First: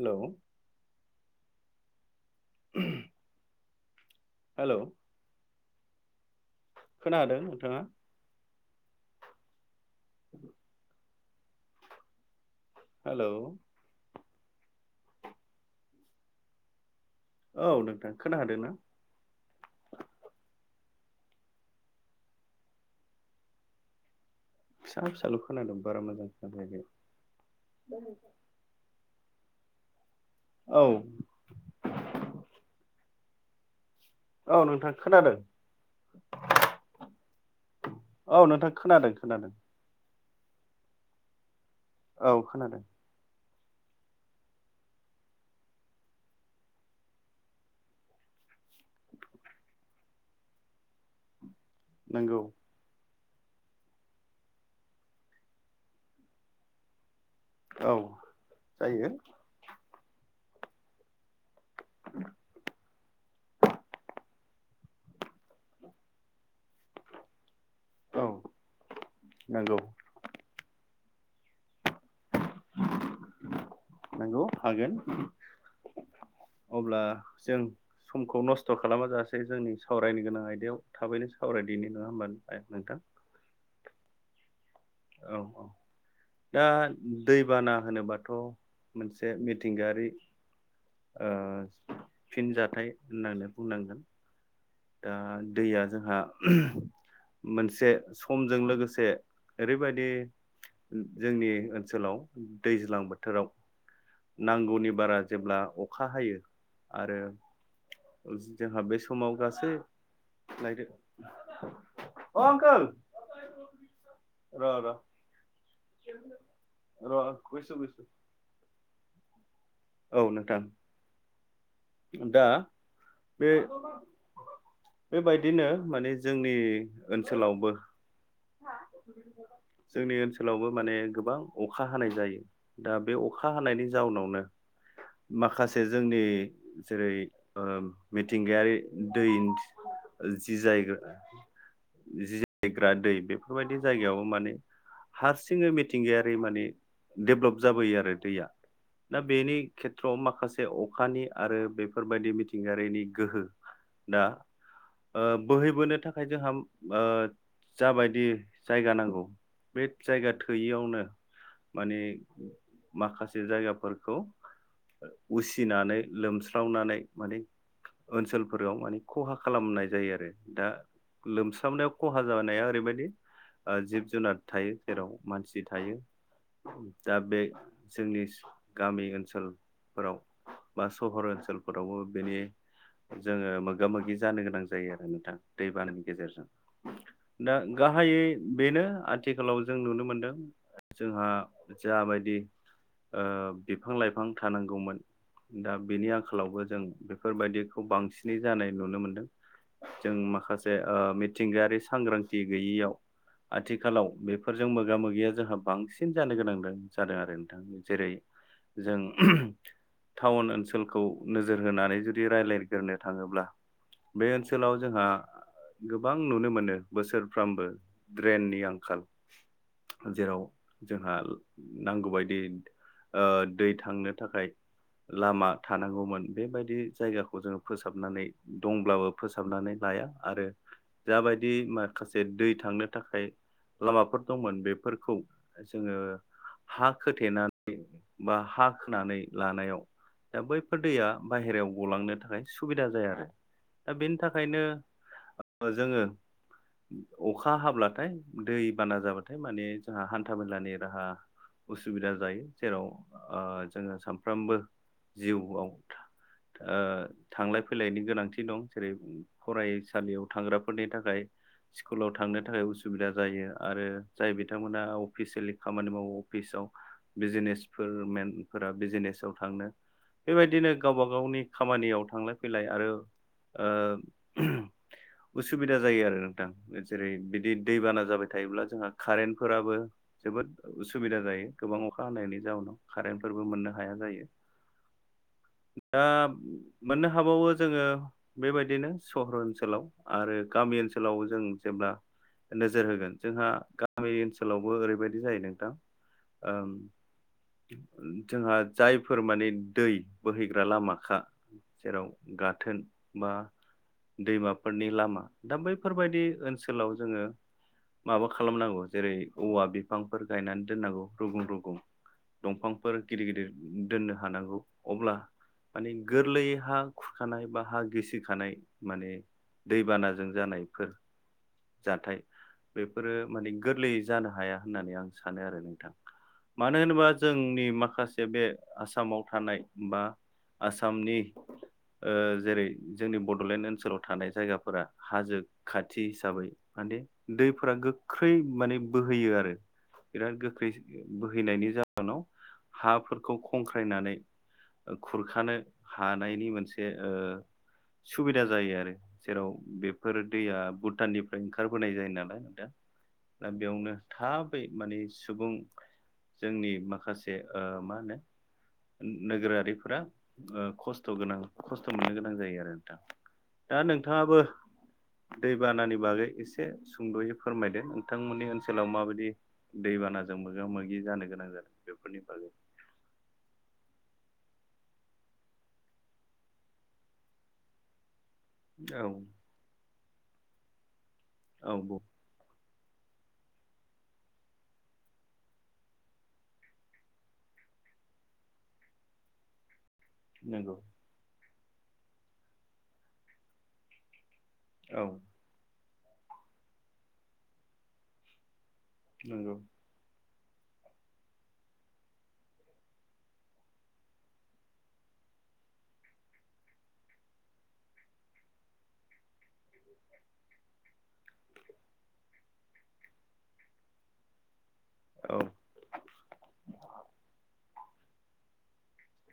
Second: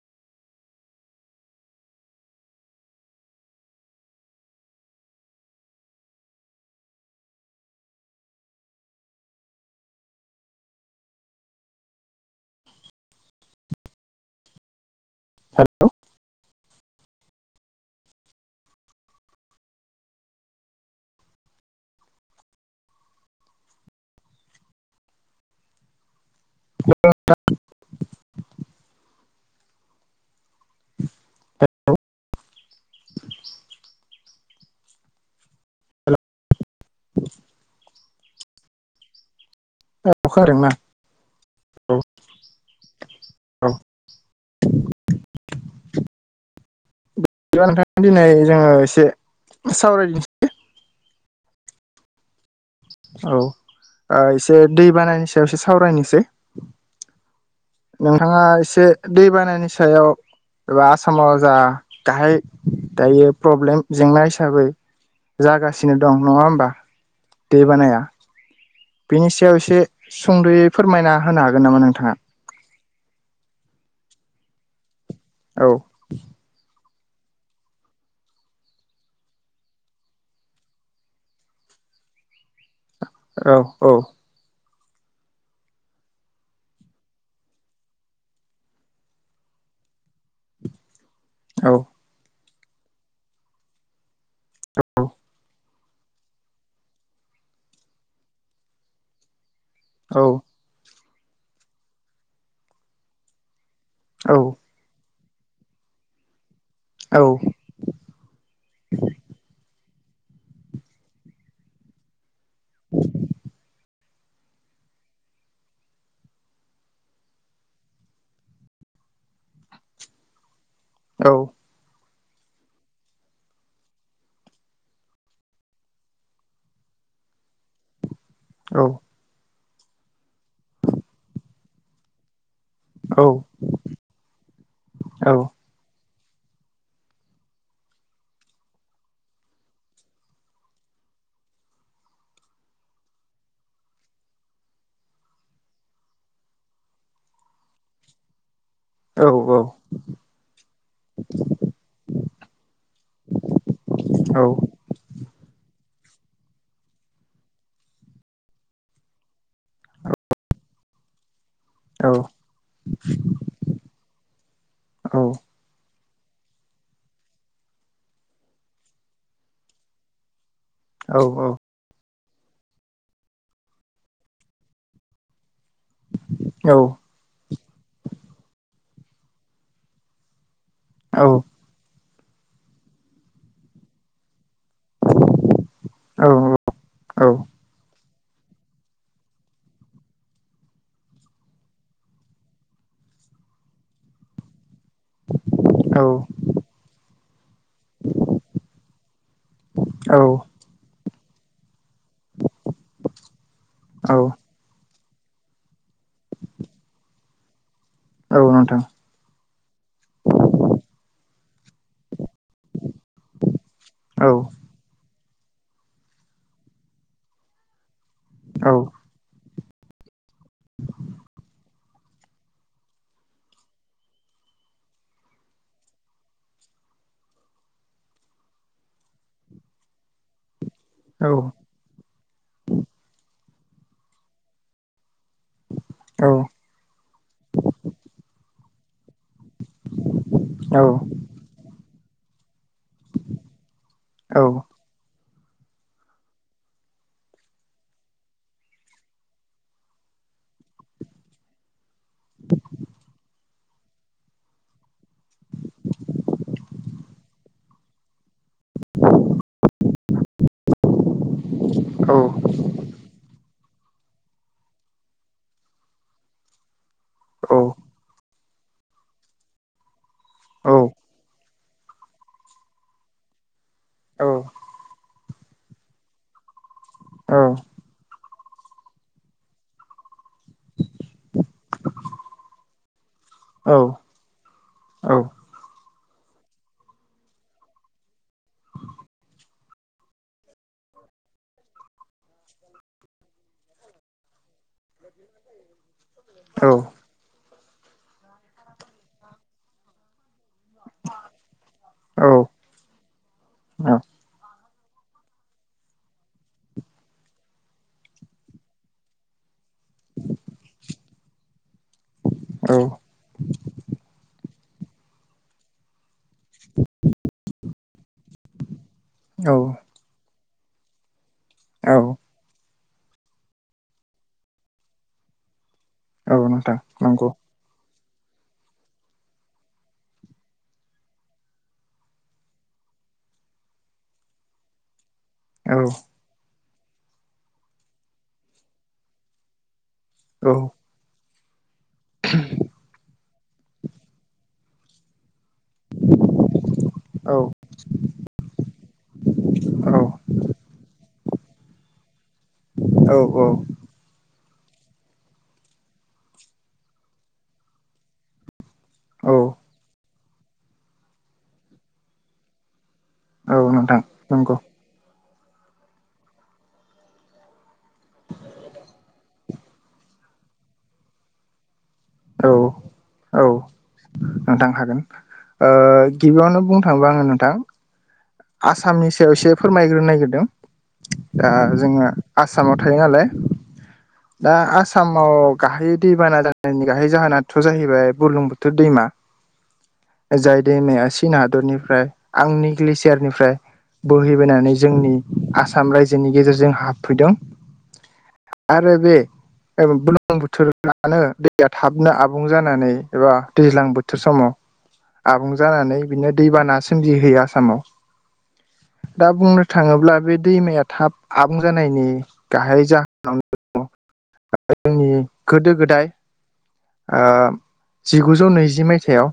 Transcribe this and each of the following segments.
हेल' [unintelligible] हेल' खोनादों नोंथाङा? [unintelligible] हेलौ [unintelligible] औ नोंथां खोना हादों ना? फिसा फिसाल' खोनादोंं बारा मोजां [unintelligible] औ। औ नोंथां खोनादों। औ नोंथां खोनादों खोनादों। [unintelligible] औ खोनादों। [unintelligible] दिनै जोङो एसे [unintelligible] नोंगौ। औ एसे दै बानायनि सायाव एसे सावरायनोसै। औ नोंथाङा एसे जायो दै बानानि सायाव एबा आसामाव जा गाहाय दायो प्रब्लेम जेंना हिसाबै जागासिनो दं नङा होमबा दै बानाया औ बेनि सायाव एसे नंगौ सुंद'यै फोरमायना होनो हागोन नामा नोंथाङा? नोंगौ हागोन। औ। अब्ला जों समखौ नस्थ' खालामााजासे जोंनि सावरायनो गोनां आयदायाव थाबैनो सावरायदिनाय नङा होमबा [unintelligible] नोंथां औ औ। औ औ। दा दैबाना होनोबाथ' मोनसे मिथिंगायारि औ फिनजाथाय होननानै बुंनांगोन दा दैया जोंहा मोनसे समजों लोगोसे ओरैबायदि औ जोंनि ओनसोलाव दैज्लां बोथोराव औ नांगौनि बारा जेब्ला अखा हायो आरो जोंहा बे समाव गासै नायदो [unintelligible] [inaudible] [inaudible] औ नोंथां। औ। दा बे बेबायदिनो माने जोंनि ओनसोलावबो औ। जोंनि ओनसोलावबो माने गोबां अखा हानाय जायो। दा बे अखा हानायनि जाउनावनो औ माखासे जोंनि जेरै ओ मिथिंगायारि दै जि जायगा जिरायग्रा दै बेफोरबायदि जायगायावबो माने हारसिङै मिथिंगायारि माने डेभ्लप जाबोयो आरो दैया। दा बेनि खेथ्र'आव माखासे अखानि आरो बेफोरबायदि मिथिंगायारिनि गोहो दा ओ बोहैबोनो थाखाय जोंहा ओ जाबायदि जायगा नांगौ बे जायगा थोयियावनो माने माखासे जायगाफोरखौ उसिनानै लोमस्रावनानै माने ओनसोलफोराव माने खहा खालामनाय जायो आरो दा औ औ लोमसाबनायाव खहा जानाया ओरैबायदि जिब जुनार थायो जेराव मानसि थायो औ दा बे जोंनि स गामि ओनसोलफोराव बा सहर ओनसोलफोरावबो बेनि जोङो मोगा मोगि जानो गोनां जायो जायो आरो नोंथां दैबानानि गेजेरजों दा गाहायै बेनो आथिखालाव जों नुनो मोनदों जोंहा जाबायदि ओ बिफां लाइफां थानांगौमोन दा बेनि आंखालावबो जों बे बेफोरबायाददिखौ बांसिनै जानाय नुनो मोनदों औ जों माखासे ओ मिथिंगायारि सांग्रांथि गैयैयाव आथिखालाव औ बे फोरजों मोगा मोगिया जोंहा बांसिन जानो गोनां जादों आरो नोंथां जेरै औ नोंथां जों टाउन ओनसोलखौ नोजोर होनानै जुदि रायज्लायग्रोनो थाङोब्ला औ बे ओनसोलाव जोंहा गोबां नुनो मोनो बोसोरफ्रामबो ड्रेननि औ आंखाल जेराव जोंहा नांगौबायायदि ओ दै थांनो थाखाय लामा थानांगौमोन बेबायदि जायगाखौ जोङो फोसाबनानै दंब्लाबो फोसाबनानै लाया आरो औ जाबायदि माखासे दै थांनो थाखाय लामाफोर दंमोन बेफोरखौ- जोङो औ हा खोथेनानै बा हा खोनानै लानो दा बैफोर दैया बाहेरायाव गलांनो थाखाय सुबिदा जाया आरो दा बेनि थाखायनो जोङो अखा हाब्लाथाय दै बाना जाबाथाय माने जोंहा हान्था मेलानि राहा उसुबिदा जायो जेराव ओ जोङो सामफ्रोमबो जिउआव ओ थांलाय फैलायनि गोनांथि दं जेरै फरायसालियाव थांग्राफोरनि थाखाय स्कुलाव थांनो थाखाय उसुबिदा जायो आरो जाय बिथांमोना अफिसियेलि खामानि मावो अफिसाव बिजनेसफोर मेन बिजनेसाव थांनो बेबायदिनो गावबा गावनि खामानियाव थांलाय फैलाय आरो औ ओ उसुबिदा जायो आरो नोंथां जेरै औ बिदि दैबाना जाबाय थायोब्ला जोंहा कारेन्टफोराबो जोबोद उसुबिदा जायो गोबां अखा हानायनि जाउनाव कारेन्टफोरबो मोननो हाया जायो दा मोननो हाबावो जोङो बेबायदिनो सहर ओनसोल ओनसाव आरो गामि ओनसोलाव जों जेब्ला नोजोर होगोन जोंहा गामि ओनसोलावबो ओरैबायदि जायो नोंथां ओम जोंहा जायफोर माने दै बोहैग्रा लामाखा जेराव गाथोन बा दैमाफोरनि लामा दा बैफोरबायदि ओनसोलाव जोंङो माबा खालामनांगौ जेरै औवा- बिफांफोर गायनानै दोननांगौ रुगुं रुगुं दंफांफोर गिदिर गिदिर दोननो हानांगौ। अब्ला माने गोरलैयै हा खुरखानाय बा हा गिसिखानाय माने- दैबानाजों जानायफोर- जाथाय बेफोरो माने गोरलैयै जानो हाया होननानै आं सानो आरो नोंथां। औ नोंथां मानो होनोबा नंगौ औ जोंनि माखासे बे आसामाव थानाय- बा आसामनि- ओ जेरै जोंनि बड'लेण्ड ओनसोलाव थानाय जायगाफोरा हाजो- खाथि हिसाबै मादि दैफोरा गोख्रै माने बोहैयो आरो। बिराद औ गोख्रै बोहैनायनि जहोनाव हाफोरखौ खंख्रायनानै- खुरखानो हानायनि मोनसे ओ औ सुबिदा जायो आरो जेराव बेफोर दैया भुटाननिफ्राय ओंखारबोनाय जायो नालाय दा दा बेयावनो थाबै माने सुबुं जोंनि माखासे ओ मा होनो औ नोगोरारिफोरा ओ खस्थ' गोनां खस्थ' मोननो गोनां जायो आरो नोंथां। औ दा नोंथां नोंथाङाबो नंगौ दैबानानि बागै एसे सुंद'यै फोरमायदों। नोंथांमोननि ओनसोलाव माबायदि दैबानाजों मोगा मोगि जानो गोनां जादों बेफोरनि बा औ औ नोंथां हागोन ओ गिबियावनो बुंनो थाङोबा आङो नोंथां औ आसामनि सायाव एसे फोरमायग्रोनो नागिरदों दा औ बुं जोङो आसामाव थायो नालाय दा आसामाव गाहाय दैबाना दानायनि गाहै जाहोनाथ' जाहैबाय बुरलुंबुथुर दैमा। [inaudible] जाय दैमाया चीन हादरनिफ्राय आंनि ग्लेसियारनिफ्राय बोहैबोनानै औ जोंनि आसाम रायजोनि गेजेरजों हाबफैदों। आरो बे नंगौ बुलुंबुथुरयानो दैया थाबनो आबुं जानानै एबा दैज्लां बोथोर समाव आबुं जानानै बिदिनो दैबाना सोमजिहोयो आसामाव। दा बुंनो थाङोब्ला बे दैमाया थाब आबुं जानायनि गाहाय जाहोनाव दङ जोंनि औ गोदो गोदाय ओ जिगुजौ नैजि मायथाइयाव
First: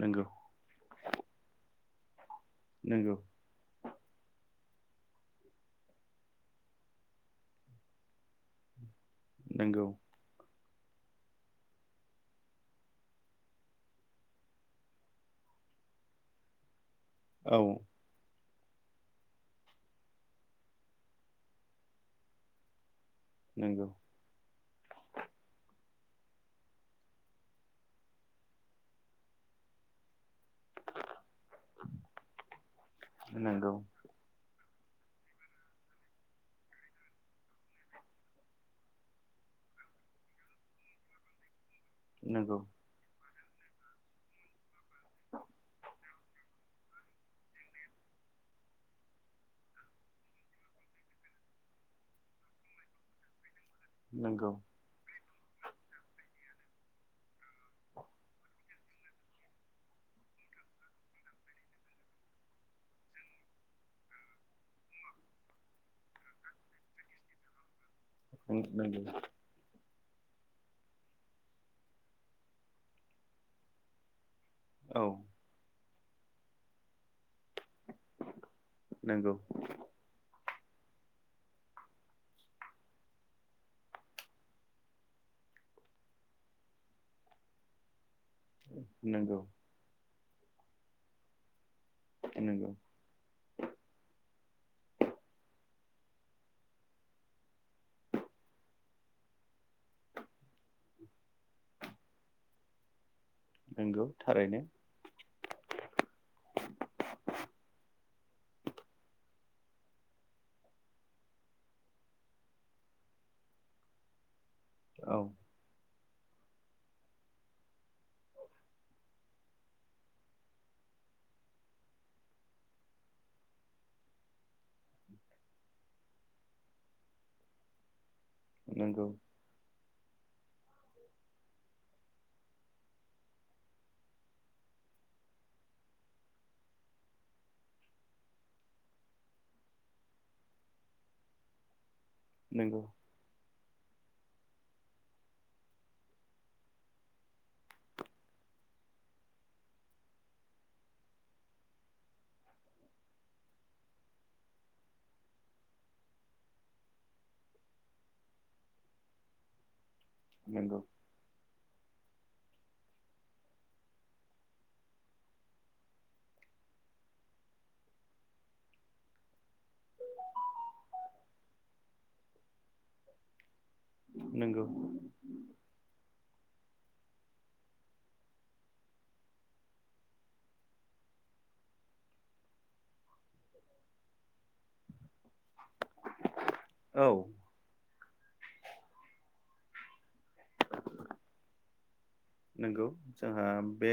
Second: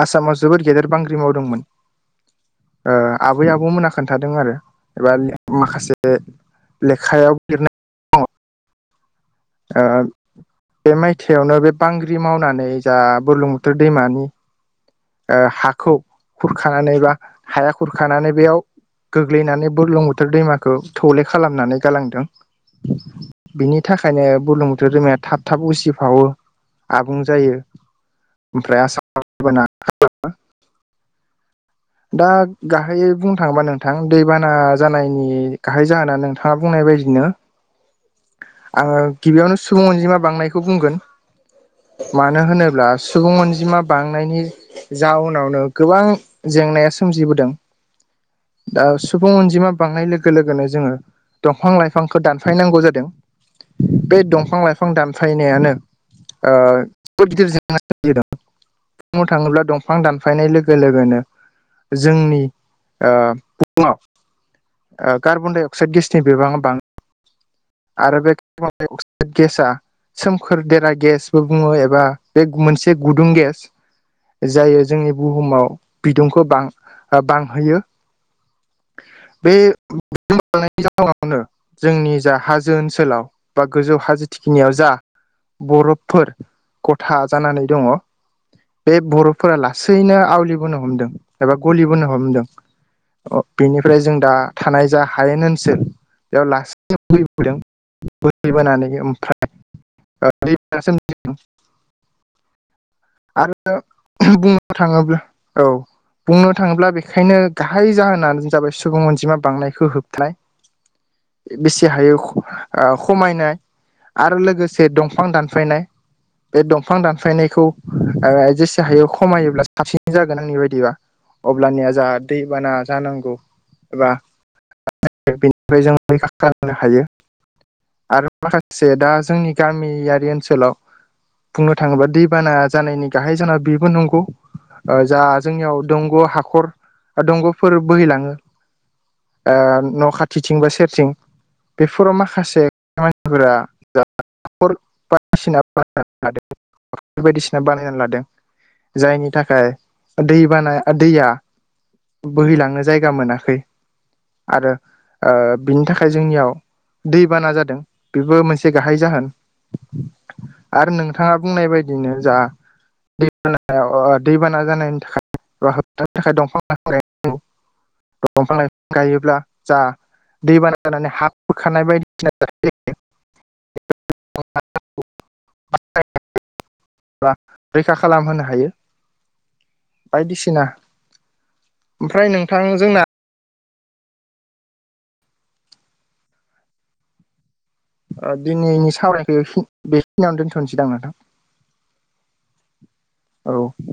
नंगौ आसामाव जोबोद गेदेर बांग्रि मावदोंमोन। ओ नंगौ आबै आबौमोना खोन्थादों आरो एबा माखासे लेखायाव लिरनाय नंगौ बे मायथाइयावनो बे बांग्रि मावनानै जा बुरलुंबुथुर दैमानि ओ हाखौ खुरखानानै बा औ हाया खुर खानानै बेयाव गोग्लैनानै बुरलुंबुथुर दैमाखौ थौले खालामनानै गालांदों। बिनि नंगौ थाखा बेखायनो बुरलुंबुथुर दैमाया थाब थाब उसिफावो आबुं जायो। ओमफ्राय आसामनि दैबाना हेल' दा गाहायै बुंनो थाङोबा नंगौ नोंथां आं दैबाना जानायनि गाहाय जाहोना नोंथाङा बुंनाय बायदिनो आङो गिबियावनो सुबुं अनजिमा बांनायखौ बुंगोन मानो नंगौ होनोब्ला सुबुं अनजिमा बांनायनि जाउनावनो गोबां जेंनाया सोमजिबोदों। दा सुबुं अनजिमा बांनाय लोगो लोगोनो जोङो दंफां लाइफांखौ दानफायनांगौ जादों। बे नंगौ दंफां लाइफां बिफां दानफायनायानो ओ जोबोर गिदिर जेंना सोमजिहोदों। बुंनो थाङोब्ला दंफां दानफायनाय लोगो लोगोनो जोंनि ओ [inaudible] कार्बनडाइ अक्साइड गेसनि बिबाङा बां आरो बे नंगौ [unintelligible] गेसआ सोमखोर देरा गेसबो बुङो एबा बे मोनसे गुदुं गेस जायो औ जोंनि बुहुमाव बिदुंखौ बां-बांहोयो नंगौ बे [unintelligible] जोंनि जा हाजो जों ओनसोलाव बा गोजौ हाजो थिखिनियाव जा बरफफोर गथा जानानै दङ बे नंगौ बरपफोरा लासैनो आवलिबोनो हमदों एबा गलिबोनो हमदों। नंगौ बेनिफ्राय जों दा थानाय जा हायेन ओनसोल बेयाव लासै [unintelligible] आरो नंगौ थारैनो बुंनो थाङोब्ला औ बुंनो थाङोब्ला बेखायनो गाहाय जाहोनानो जाबाय सुबुं अनजिमा बांनायखौ होबथानाय। बेसे हायो खमायनाय आरो लोगो से औ दंफां दानफायनाय बे दंफां दानफायनायखौ जेसे हायो खमायोब्ला साबसिन जागोन आंनि बायदिबा अब्लानिया जोंहा दैबाना जानांगौ एबा बेनिफ्राय जों रैखा खालामनो हायो आरो माखासे नंगौ दा जोंनि गामियारि ओनसोलाव बुंनो थाङोबा दैबाना जानायनि गाहाय जाना बेबो नंगौ जा जोंनियाव दंग' हाखर दंग'फोर बोहैलाङो न' खाथिथिं बा सेरथिं बेफोराव माखासे नंगौ बायदिसिना बायदिसिना बानायना लादों जायनि थाखाय दै बानाया दैया बोहैलांनो जायगा मोनाखै आरो बिनि थाखाय जोंनियाव दैबाना जादों बेबो मोनसे गाहाय जाहोन नंगौ आरो नोंथाङा बुंनाय बायदिनो जा दैबाना जानायनि थाखाय होबथानो थाखाय दंफां ला दंफां लाइफां गायोब्ला जा दैबाना जानानै हा बोखानाय बायदिसिना जायो नोंगौ एबा रैखा खालामहोनो हायो बायदिसिना ओमफ्राय नोंथां जोंना औ दिनैनि सावरायखो बेखिनियावनो दोनथ'नोसैदांं नोंथां। नंगौ जोंहा औ बे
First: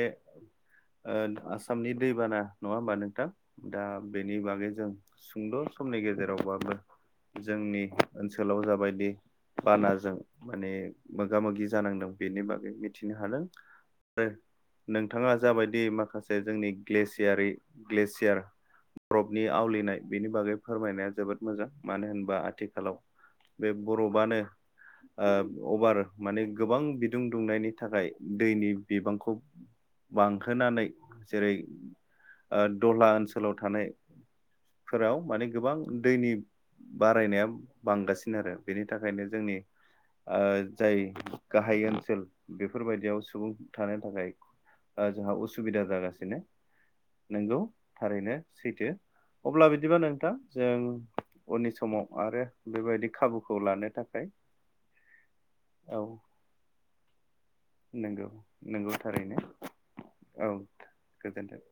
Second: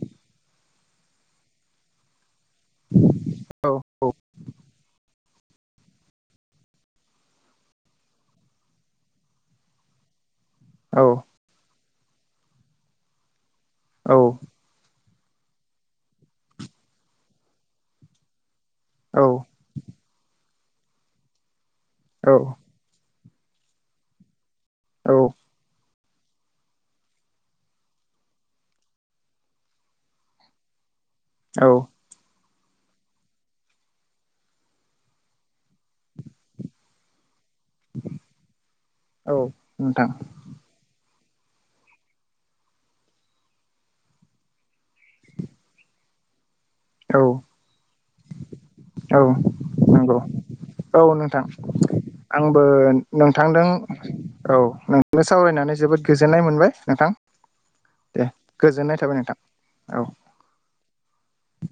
ओ आसामनि दैबाना नङा होम्बा नोंथां दा औ बेनि बागै जों सुंद' समनि गेजेरावबाबो जोंनि ओनसोलाव जाबायदि बानाजों माने औ मोगा मोगि जानांदों बेनि बागै मिथिनो हादों आरो नोंथाङा जाबायदि माखासे जोंनि ग्लेसियारि ग्लेसियार औ बरबनि आवलिनाय बेनि बागै फोरमायनाया जोबोद मोजां मानो औ होनबा आथिखालाव बे बरफानो औ अभार माने गोबां बिदुं दुंनायनि थाखाय दैनि बिबांखौ बांहोनानै जेरै औ दहला ओनसोलाव थानाय फोराव माने गोबां दैनि बारायनाया बांगासिनो आरो बेनि थाखायनो औ जोंनि नोंथां जाय गाहाय ओनसोल बेफोरबायदियाव सुबुं थानो थाखाय जोंहा उसुबिदा जागासिनो औ नोंगौ थारैनो सैथो औ अब्ला बिदिबा नंगौ नोंथां जों औ नोंथां उननि समाव आरो आंबो बेबायदि खाबुखौ नोंथांदों लानो थाखाय औ नोंनो सावरायनानै औ जोबोद गोजोननाय मोनबाय नोंथां दे नंगौ गोजोननाय नंगौ थाबाय नोंथां थारैनो औ गोजोन्थों